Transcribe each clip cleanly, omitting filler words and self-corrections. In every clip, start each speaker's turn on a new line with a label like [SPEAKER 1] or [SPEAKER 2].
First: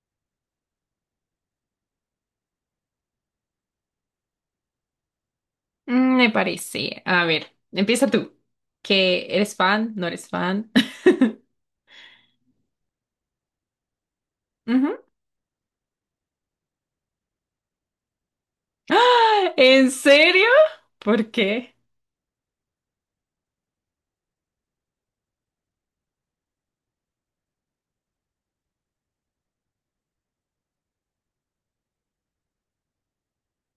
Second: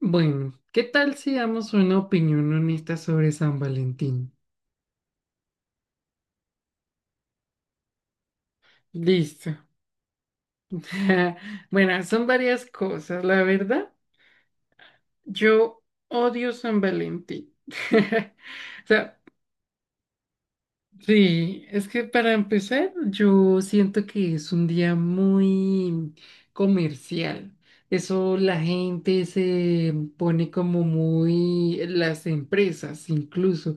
[SPEAKER 1] Bueno, ¿qué tal si damos una opinión honesta sobre San Valentín?
[SPEAKER 2] Me parece. A ver, empieza tú. ¿Que
[SPEAKER 1] Listo.
[SPEAKER 2] eres fan? ¿No eres fan?
[SPEAKER 1] Bueno, son varias cosas, la verdad.
[SPEAKER 2] Ujú.
[SPEAKER 1] Yo odio San Valentín. O sea,
[SPEAKER 2] ¡Ah! ¿En serio? ¿Por
[SPEAKER 1] sí,
[SPEAKER 2] qué?
[SPEAKER 1] es que para empezar, yo siento que es un día muy comercial. Eso la gente se pone como muy, las empresas incluso,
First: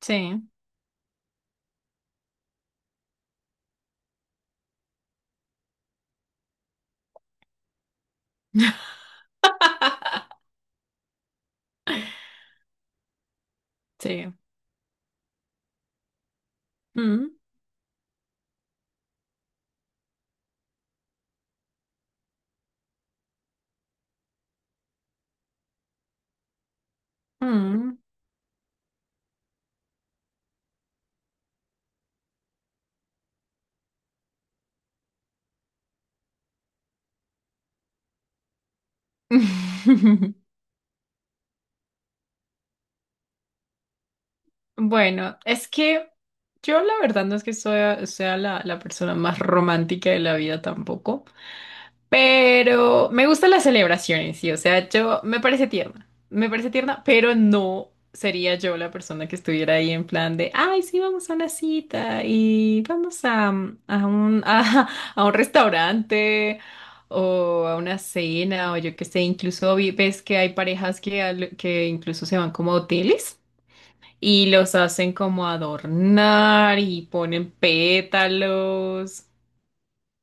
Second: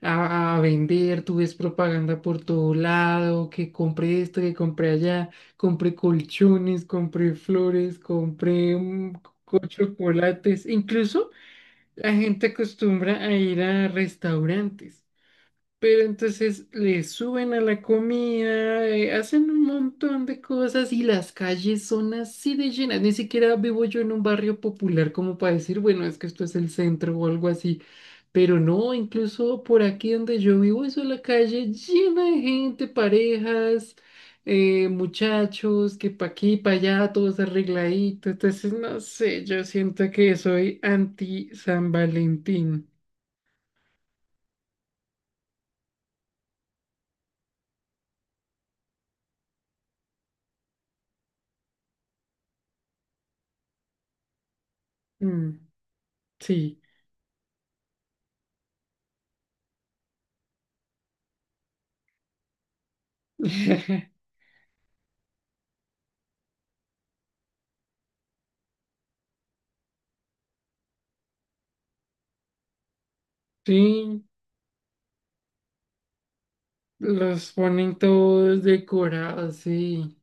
[SPEAKER 2] Sí.
[SPEAKER 1] a vender. Tú ves propaganda por todo lado, que compré esto, que compré allá, compré colchones, compré flores, compré chocolates, incluso la gente acostumbra a ir a
[SPEAKER 2] Sí.
[SPEAKER 1] restaurantes. Pero entonces le
[SPEAKER 2] Mm,
[SPEAKER 1] suben a la comida, hacen un montón de cosas y las calles son así de llenas. Ni siquiera vivo yo en un barrio popular como para decir, bueno, es que esto es el centro o algo así.
[SPEAKER 2] mm.
[SPEAKER 1] Pero no, incluso por aquí donde yo vivo es la calle llena de gente, parejas, muchachos, que pa' aquí, pa' allá, todos arregladitos. Entonces, no sé, yo siento que soy anti San Valentín.
[SPEAKER 2] Bueno, es que yo la verdad no es que sea la persona más romántica de la vida tampoco. Pero me gustan las celebraciones, sí. O sea, yo me
[SPEAKER 1] Mm,
[SPEAKER 2] parece tierna. Me parece
[SPEAKER 1] sí.
[SPEAKER 2] tierna, pero no sería yo la persona que estuviera ahí en plan de, ay, sí, vamos a una cita y vamos a, mm, a un, a un restaurante o a una cena o yo qué sé. Incluso ves que hay parejas que, que incluso se van como a hoteles.
[SPEAKER 1] Sí,
[SPEAKER 2] Y los hacen como adornar y ponen
[SPEAKER 1] los ponen todos
[SPEAKER 2] pétalos.
[SPEAKER 1] decorados, sí.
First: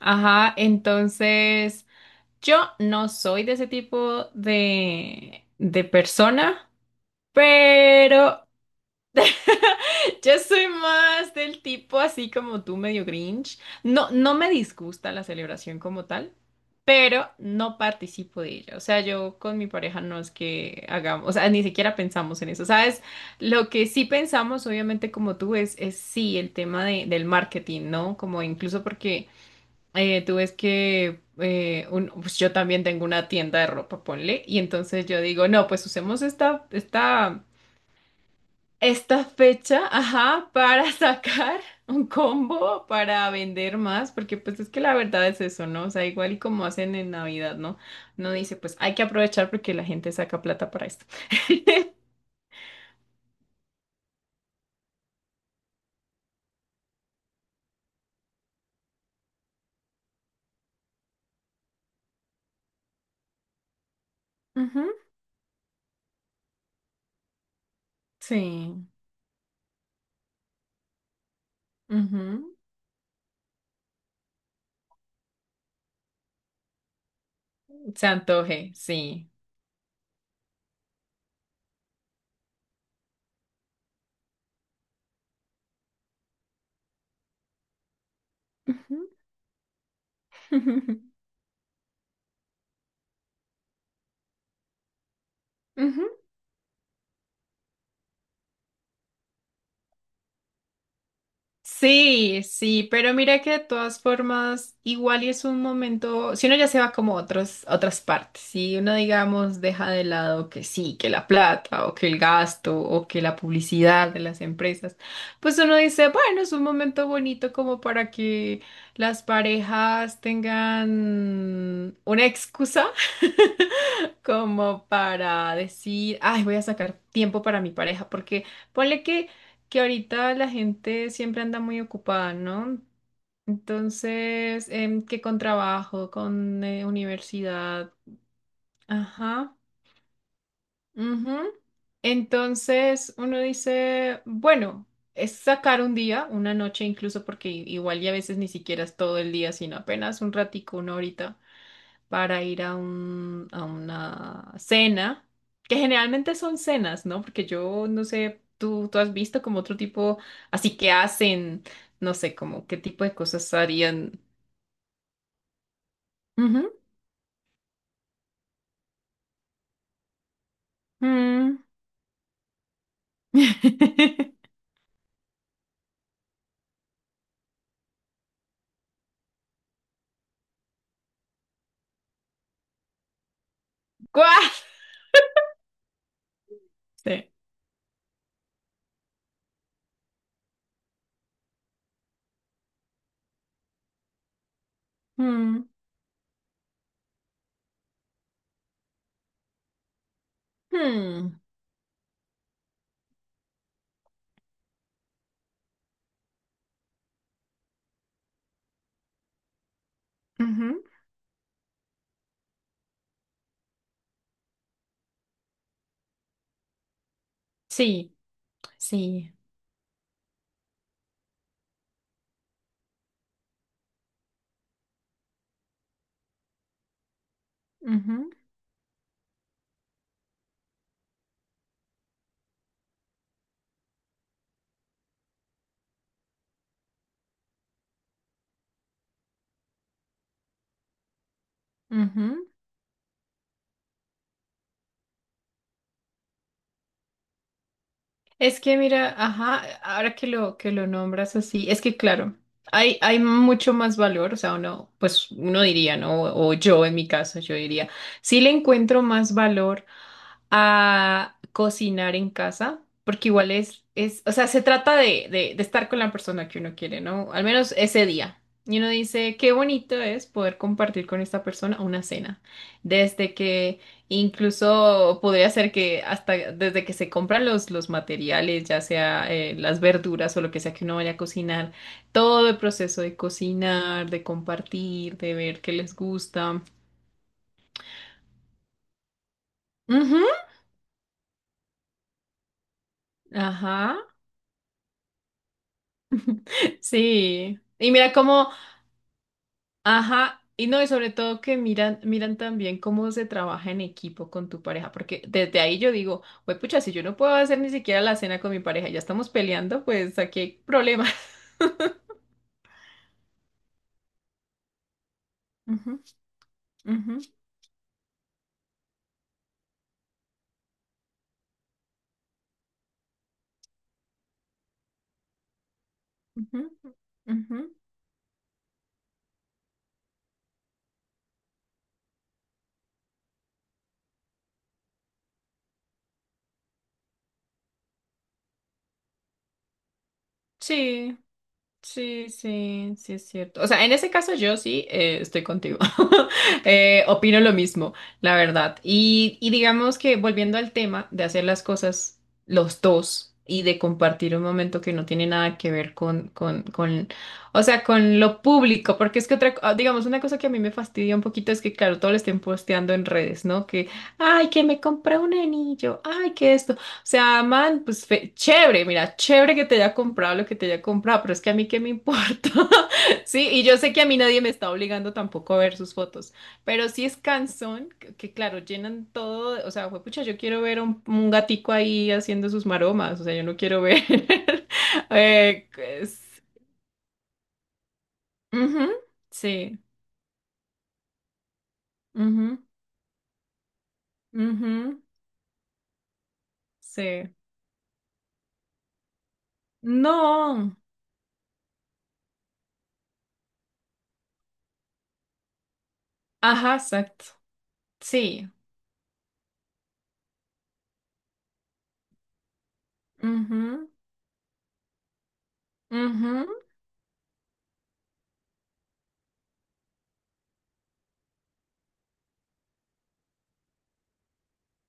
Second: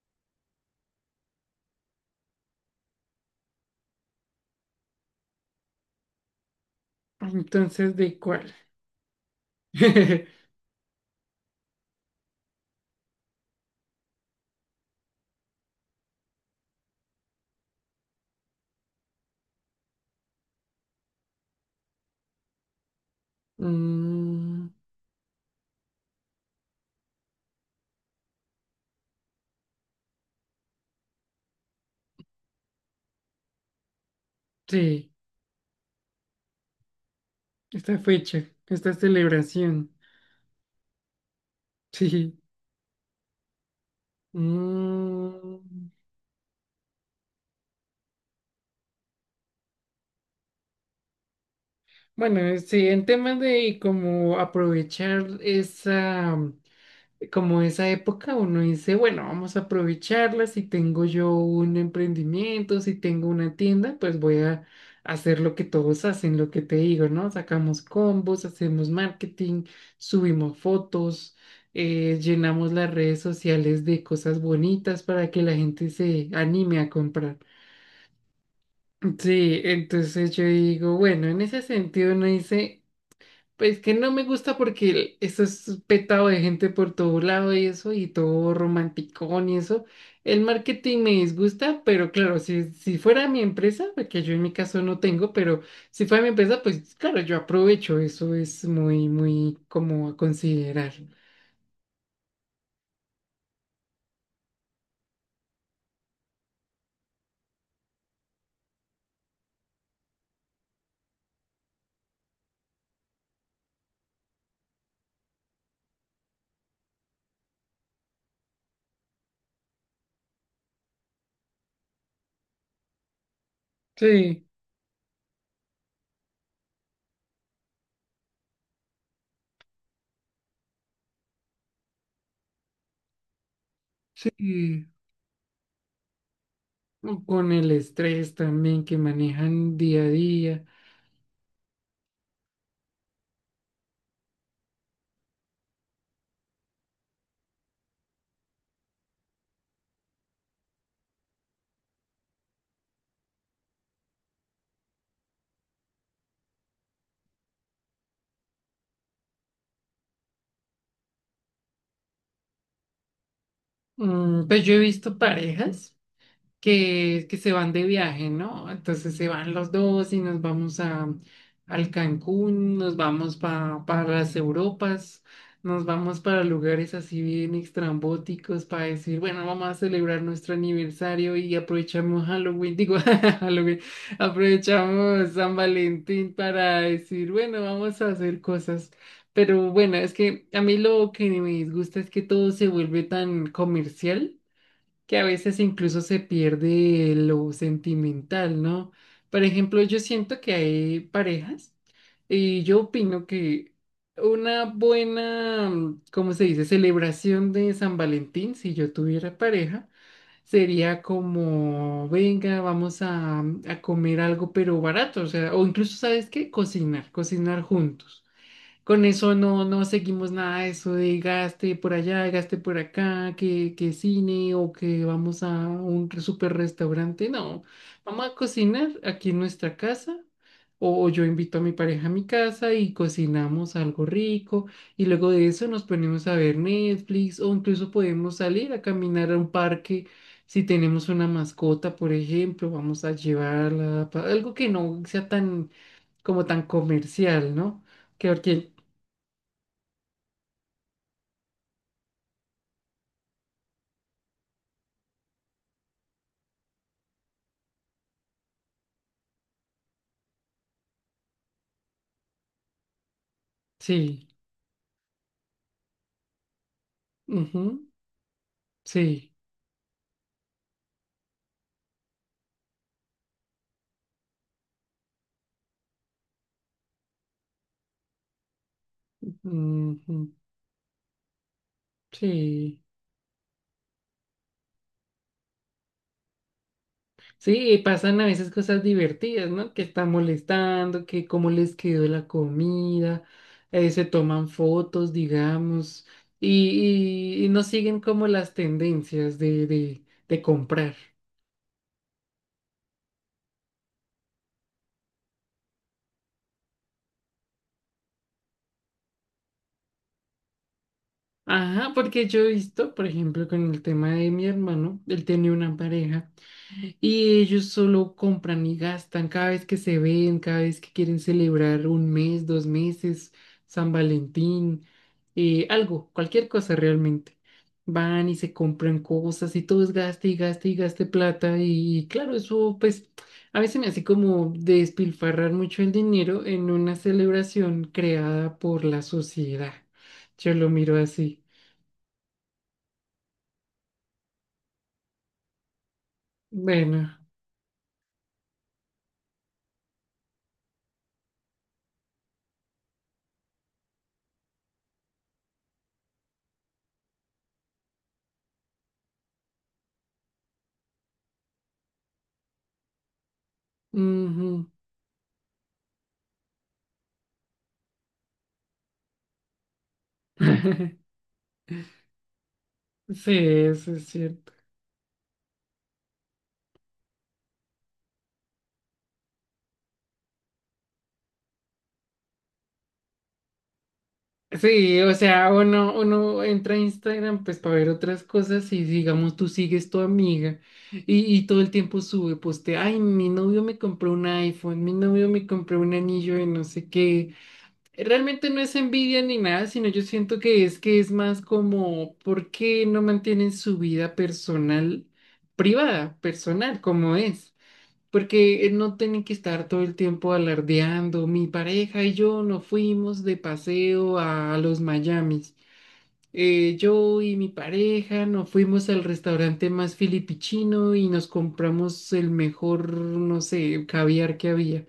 [SPEAKER 2] Ajá, entonces yo no soy de ese tipo de persona,
[SPEAKER 1] Entonces, ¿de
[SPEAKER 2] pero
[SPEAKER 1] cuál?
[SPEAKER 2] yo soy más del tipo así como tú, medio Grinch. No, no me disgusta la celebración como tal, pero no participo de ella. O sea, yo con mi pareja no es que hagamos, o sea, ni siquiera pensamos en eso. ¿Sabes? Lo que sí pensamos,
[SPEAKER 1] Mm,
[SPEAKER 2] obviamente, como tú, es, sí, el tema del marketing, ¿no? Como incluso porque tú ves que pues yo también tengo una tienda de ropa, ponle, y entonces
[SPEAKER 1] sí,
[SPEAKER 2] yo digo, no, pues usemos esta, esta,
[SPEAKER 1] esta fecha, esta
[SPEAKER 2] esta fecha,
[SPEAKER 1] celebración.
[SPEAKER 2] ajá, para sacar un
[SPEAKER 1] Sí.
[SPEAKER 2] combo, para vender más, porque pues es que la verdad es eso, ¿no?
[SPEAKER 1] Mm,
[SPEAKER 2] O sea, igual y como hacen en Navidad, ¿no? No dice, pues hay que aprovechar porque la gente saca plata para esto.
[SPEAKER 1] bueno, sí, en temas de cómo aprovechar esa como esa época uno dice, bueno, vamos a aprovecharla, si tengo yo un emprendimiento, si tengo una tienda, pues voy a
[SPEAKER 2] Ujú.
[SPEAKER 1] hacer lo que todos hacen, lo que te digo, ¿no? Sacamos combos, hacemos
[SPEAKER 2] Sí.
[SPEAKER 1] marketing, subimos fotos,
[SPEAKER 2] Ujú.
[SPEAKER 1] llenamos las redes sociales de cosas bonitas para que la gente se anime a comprar.
[SPEAKER 2] Se antoje, sí.
[SPEAKER 1] Sí, entonces yo digo, bueno, en ese sentido uno dice... Pues que no me gusta porque eso es petado de gente por todo lado y eso, y todo
[SPEAKER 2] Ujú.
[SPEAKER 1] romanticón y eso. El marketing me
[SPEAKER 2] Ujú.
[SPEAKER 1] disgusta, pero claro, si fuera mi empresa, porque yo en mi caso no tengo, pero si fuera mi empresa, pues claro, yo aprovecho. Eso es muy, muy como a considerar.
[SPEAKER 2] Sí, sí, pero mira que de todas formas, igual y es un momento, si uno ya se va como a otros, a otras partes, si uno digamos deja de lado que sí, que la plata o que el gasto o que la publicidad de las empresas, pues uno dice, bueno, es un momento bonito como para que las parejas tengan una excusa
[SPEAKER 1] Sí,
[SPEAKER 2] como para decir, ay, voy a sacar tiempo para mi pareja, porque ponle que, ahorita la gente siempre anda muy ocupada, ¿no? Entonces,
[SPEAKER 1] sí.
[SPEAKER 2] que con trabajo, con
[SPEAKER 1] Con el
[SPEAKER 2] universidad,
[SPEAKER 1] estrés también que
[SPEAKER 2] ajá,
[SPEAKER 1] manejan día a día.
[SPEAKER 2] ujú. Entonces uno dice, bueno, es sacar un día, una noche incluso, porque igual y a veces ni siquiera es todo el día, sino apenas un ratico, una horita para ir a un, a una cena, que generalmente son cenas, ¿no? Porque yo no sé, tú has visto como otro tipo, así que hacen, no sé, como qué tipo de cosas harían.
[SPEAKER 1] Pues yo he visto parejas
[SPEAKER 2] Ujú.
[SPEAKER 1] que se van de viaje, ¿no? Entonces se van los dos y nos vamos a,
[SPEAKER 2] Mm.
[SPEAKER 1] al Cancún, nos vamos para las Europas, nos vamos para lugares así bien extrambóticos para decir, bueno, vamos a celebrar nuestro aniversario y aprovechamos Halloween, digo, Halloween,
[SPEAKER 2] ¿Cuál?
[SPEAKER 1] aprovechamos San Valentín para
[SPEAKER 2] Sí.
[SPEAKER 1] decir, bueno, vamos a hacer cosas. Pero bueno, es que a mí lo que me disgusta es que todo se vuelve tan comercial que a veces
[SPEAKER 2] Mm.
[SPEAKER 1] incluso se pierde lo sentimental, ¿no? Por ejemplo, yo siento que hay
[SPEAKER 2] Mm.
[SPEAKER 1] parejas y yo opino que una buena, ¿cómo se dice?, celebración de San Valentín, si yo tuviera pareja,
[SPEAKER 2] Ujú.
[SPEAKER 1] sería como, venga, vamos a comer algo pero barato, o sea, o incluso, ¿sabes qué? Cocinar, cocinar
[SPEAKER 2] Sí,
[SPEAKER 1] juntos. Con
[SPEAKER 2] sí.
[SPEAKER 1] eso no, no seguimos nada de eso de gaste por allá, gaste por acá, que cine o que vamos a un super restaurante. No, vamos a cocinar aquí en nuestra casa o yo invito a mi pareja a mi casa y cocinamos algo rico y luego de eso nos ponemos a ver Netflix o incluso podemos salir a caminar a un parque. Si tenemos una mascota,
[SPEAKER 2] Ujú,
[SPEAKER 1] por
[SPEAKER 2] ujú.
[SPEAKER 1] ejemplo, vamos a llevarla, algo que no sea tan como tan comercial, ¿no? que
[SPEAKER 2] Es
[SPEAKER 1] porque
[SPEAKER 2] que mira, ajá, ahora que lo nombras así, es que claro, hay mucho más valor, o sea, uno pues uno diría, ¿no? O yo en mi caso yo diría, sí le encuentro más valor a cocinar en casa, porque igual es,
[SPEAKER 1] Sí,
[SPEAKER 2] o sea, se trata de estar con la persona que uno quiere, ¿no? Al menos
[SPEAKER 1] ujú,
[SPEAKER 2] ese día. Y uno
[SPEAKER 1] sí,
[SPEAKER 2] dice, qué bonito es poder compartir con esta persona una cena. Desde que Incluso podría ser que hasta desde que se compran los materiales, ya sea las
[SPEAKER 1] ujú,
[SPEAKER 2] verduras o lo que sea que uno vaya a cocinar, todo el
[SPEAKER 1] sí,
[SPEAKER 2] proceso de cocinar, de compartir, de ver qué les gusta.
[SPEAKER 1] sí, y pasan a veces cosas divertidas, ¿no? Que están
[SPEAKER 2] Ujú.
[SPEAKER 1] molestando, que cómo les quedó la comida,
[SPEAKER 2] Ajá,
[SPEAKER 1] se toman fotos, digamos, y
[SPEAKER 2] sí.
[SPEAKER 1] no
[SPEAKER 2] Y
[SPEAKER 1] siguen
[SPEAKER 2] mira
[SPEAKER 1] como
[SPEAKER 2] cómo,
[SPEAKER 1] las tendencias de, de,
[SPEAKER 2] ajá,
[SPEAKER 1] de
[SPEAKER 2] y no, y
[SPEAKER 1] comprar.
[SPEAKER 2] sobre todo que miran también cómo se trabaja en equipo con tu pareja, porque desde ahí yo digo, pues pucha, si yo no puedo hacer ni siquiera la cena con mi pareja, ya estamos peleando, pues aquí hay problemas.
[SPEAKER 1] Ajá, porque yo he visto, por ejemplo, con el tema de mi hermano, él tenía una
[SPEAKER 2] Ujú,
[SPEAKER 1] pareja.
[SPEAKER 2] ujú.
[SPEAKER 1] Y ellos solo compran y gastan cada vez que se ven, cada vez que quieren celebrar un mes, dos meses, San Valentín, algo, cualquier
[SPEAKER 2] Ujú,
[SPEAKER 1] cosa realmente.
[SPEAKER 2] ujú.
[SPEAKER 1] Van y se compran cosas y todo es gaste y gaste y gaste plata. Y claro, eso pues a veces me hace como despilfarrar mucho el dinero en una celebración creada por la sociedad. Yo lo miro
[SPEAKER 2] Sí,
[SPEAKER 1] así.
[SPEAKER 2] sí, sí, sí es cierto. O sea, en ese caso yo sí estoy contigo.
[SPEAKER 1] Bueno.
[SPEAKER 2] Opino lo mismo, la verdad. Y digamos que volviendo al tema de hacer las cosas los dos y de compartir un momento que no tiene nada que ver con, o sea, con lo público, porque es que otra, ah, digamos, una cosa que a mí me fastidia un poquito es que, claro, todo lo estén posteando en redes, ¿no? Que, ay,
[SPEAKER 1] Ujú.
[SPEAKER 2] que me compré un anillo, ay, que esto. O sea, man, pues chévere, mira, chévere que te haya comprado lo que te haya comprado, pero es que a mí qué me importa.
[SPEAKER 1] Sí,
[SPEAKER 2] Sí, y yo sé
[SPEAKER 1] eso
[SPEAKER 2] que
[SPEAKER 1] es
[SPEAKER 2] a mí nadie me
[SPEAKER 1] cierto.
[SPEAKER 2] está obligando tampoco a ver sus fotos, pero sí es cansón, que claro, llenan todo, o sea, pucha, yo quiero ver un gatico ahí haciendo sus maromas, o sea, yo no quiero ver.
[SPEAKER 1] Sí, o sea,
[SPEAKER 2] eh,
[SPEAKER 1] uno,
[SPEAKER 2] pues,
[SPEAKER 1] uno entra a Instagram pues para ver otras cosas y
[SPEAKER 2] ujú,
[SPEAKER 1] digamos tú
[SPEAKER 2] sí,
[SPEAKER 1] sigues tu amiga y todo el tiempo sube,
[SPEAKER 2] ujú,
[SPEAKER 1] poste, ay, mi novio me compró un iPhone, mi
[SPEAKER 2] ujú,
[SPEAKER 1] novio me compró un anillo de no sé
[SPEAKER 2] sí.
[SPEAKER 1] qué. Realmente no es envidia ni nada, sino yo siento
[SPEAKER 2] No,
[SPEAKER 1] que es más como, ¿por qué no mantienen su vida personal, privada,
[SPEAKER 2] ajá,
[SPEAKER 1] personal, como
[SPEAKER 2] exacto,
[SPEAKER 1] es?
[SPEAKER 2] sí,
[SPEAKER 1] Porque no tienen que estar todo el tiempo alardeando. Mi pareja y yo nos fuimos de
[SPEAKER 2] mhm
[SPEAKER 1] paseo a los Miamis.
[SPEAKER 2] mhm
[SPEAKER 1] Yo y mi pareja nos fuimos al restaurante más filipichino y nos compramos el mejor, no sé, caviar que había.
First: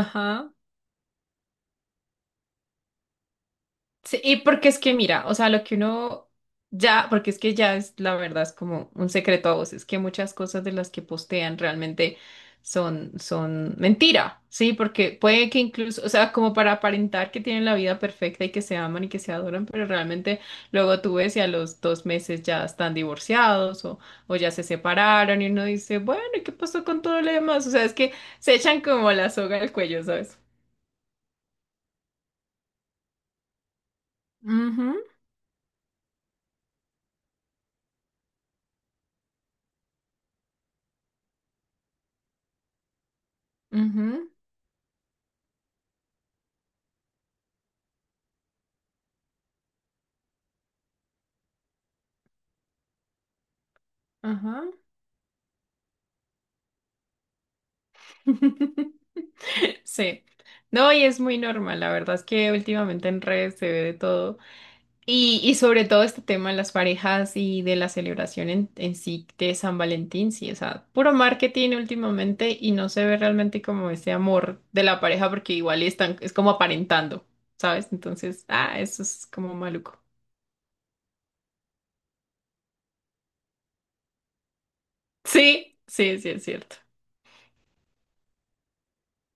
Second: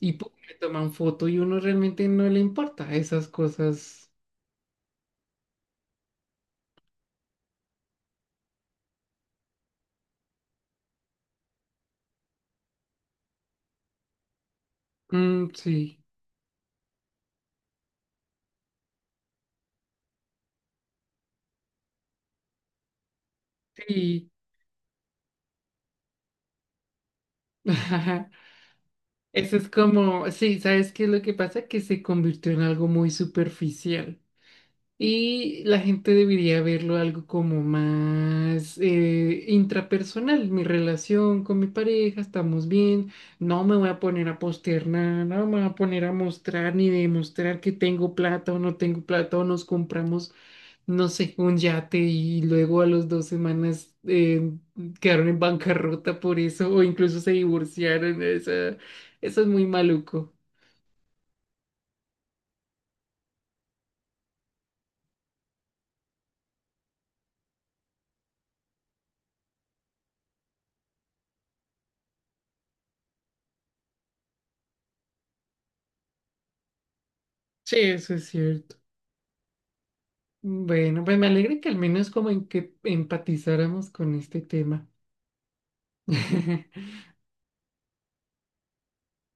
[SPEAKER 1] Y pum, le toman foto y uno realmente no le importa esas cosas.
[SPEAKER 2] Sí, y porque es que mira, o sea, lo que uno ya, porque es que ya es la verdad, es como un secreto a voces, que muchas cosas de las que postean realmente son, mentira, ¿sí? Porque
[SPEAKER 1] Mm,
[SPEAKER 2] puede que
[SPEAKER 1] sí,
[SPEAKER 2] incluso, o sea, como para aparentar que tienen la vida perfecta y que se aman y que se adoran, pero realmente luego tú ves y a los 2 meses ya están divorciados o,
[SPEAKER 1] sí.
[SPEAKER 2] o ya se separaron y uno dice, bueno, ¿y qué pasó con todo lo demás? O sea, es que se echan como la
[SPEAKER 1] Eso
[SPEAKER 2] soga
[SPEAKER 1] es
[SPEAKER 2] al cuello,
[SPEAKER 1] como,
[SPEAKER 2] ¿sabes?
[SPEAKER 1] sí, ¿sabes qué es lo que pasa? Que se convirtió en algo muy superficial.
[SPEAKER 2] Ujú.
[SPEAKER 1] Y la gente debería verlo algo como más intrapersonal. Mi relación con mi pareja, estamos bien. No me voy a poner
[SPEAKER 2] Ujú,
[SPEAKER 1] a postear nada, no me voy a poner a mostrar ni demostrar que tengo plata o no tengo plata o nos compramos, no sé, un yate y luego a las dos semanas
[SPEAKER 2] ajá.
[SPEAKER 1] quedaron en bancarrota por eso o incluso se divorciaron. Esa- eso es muy
[SPEAKER 2] Sí.
[SPEAKER 1] maluco.
[SPEAKER 2] No, y es muy normal. La verdad es que últimamente en redes se ve de todo. Y sobre todo este tema de las parejas y de la celebración en, sí de San Valentín, sí, o sea, puro marketing últimamente y no se ve realmente como ese amor de la pareja porque igual están, es como aparentando,
[SPEAKER 1] Sí,
[SPEAKER 2] ¿sabes?
[SPEAKER 1] eso es
[SPEAKER 2] Entonces,
[SPEAKER 1] cierto.
[SPEAKER 2] ah, eso es como maluco.
[SPEAKER 1] Bueno, pues me alegra que al menos como en que empatizáramos con este tema.
[SPEAKER 2] Sí, sí, sí, es cierto.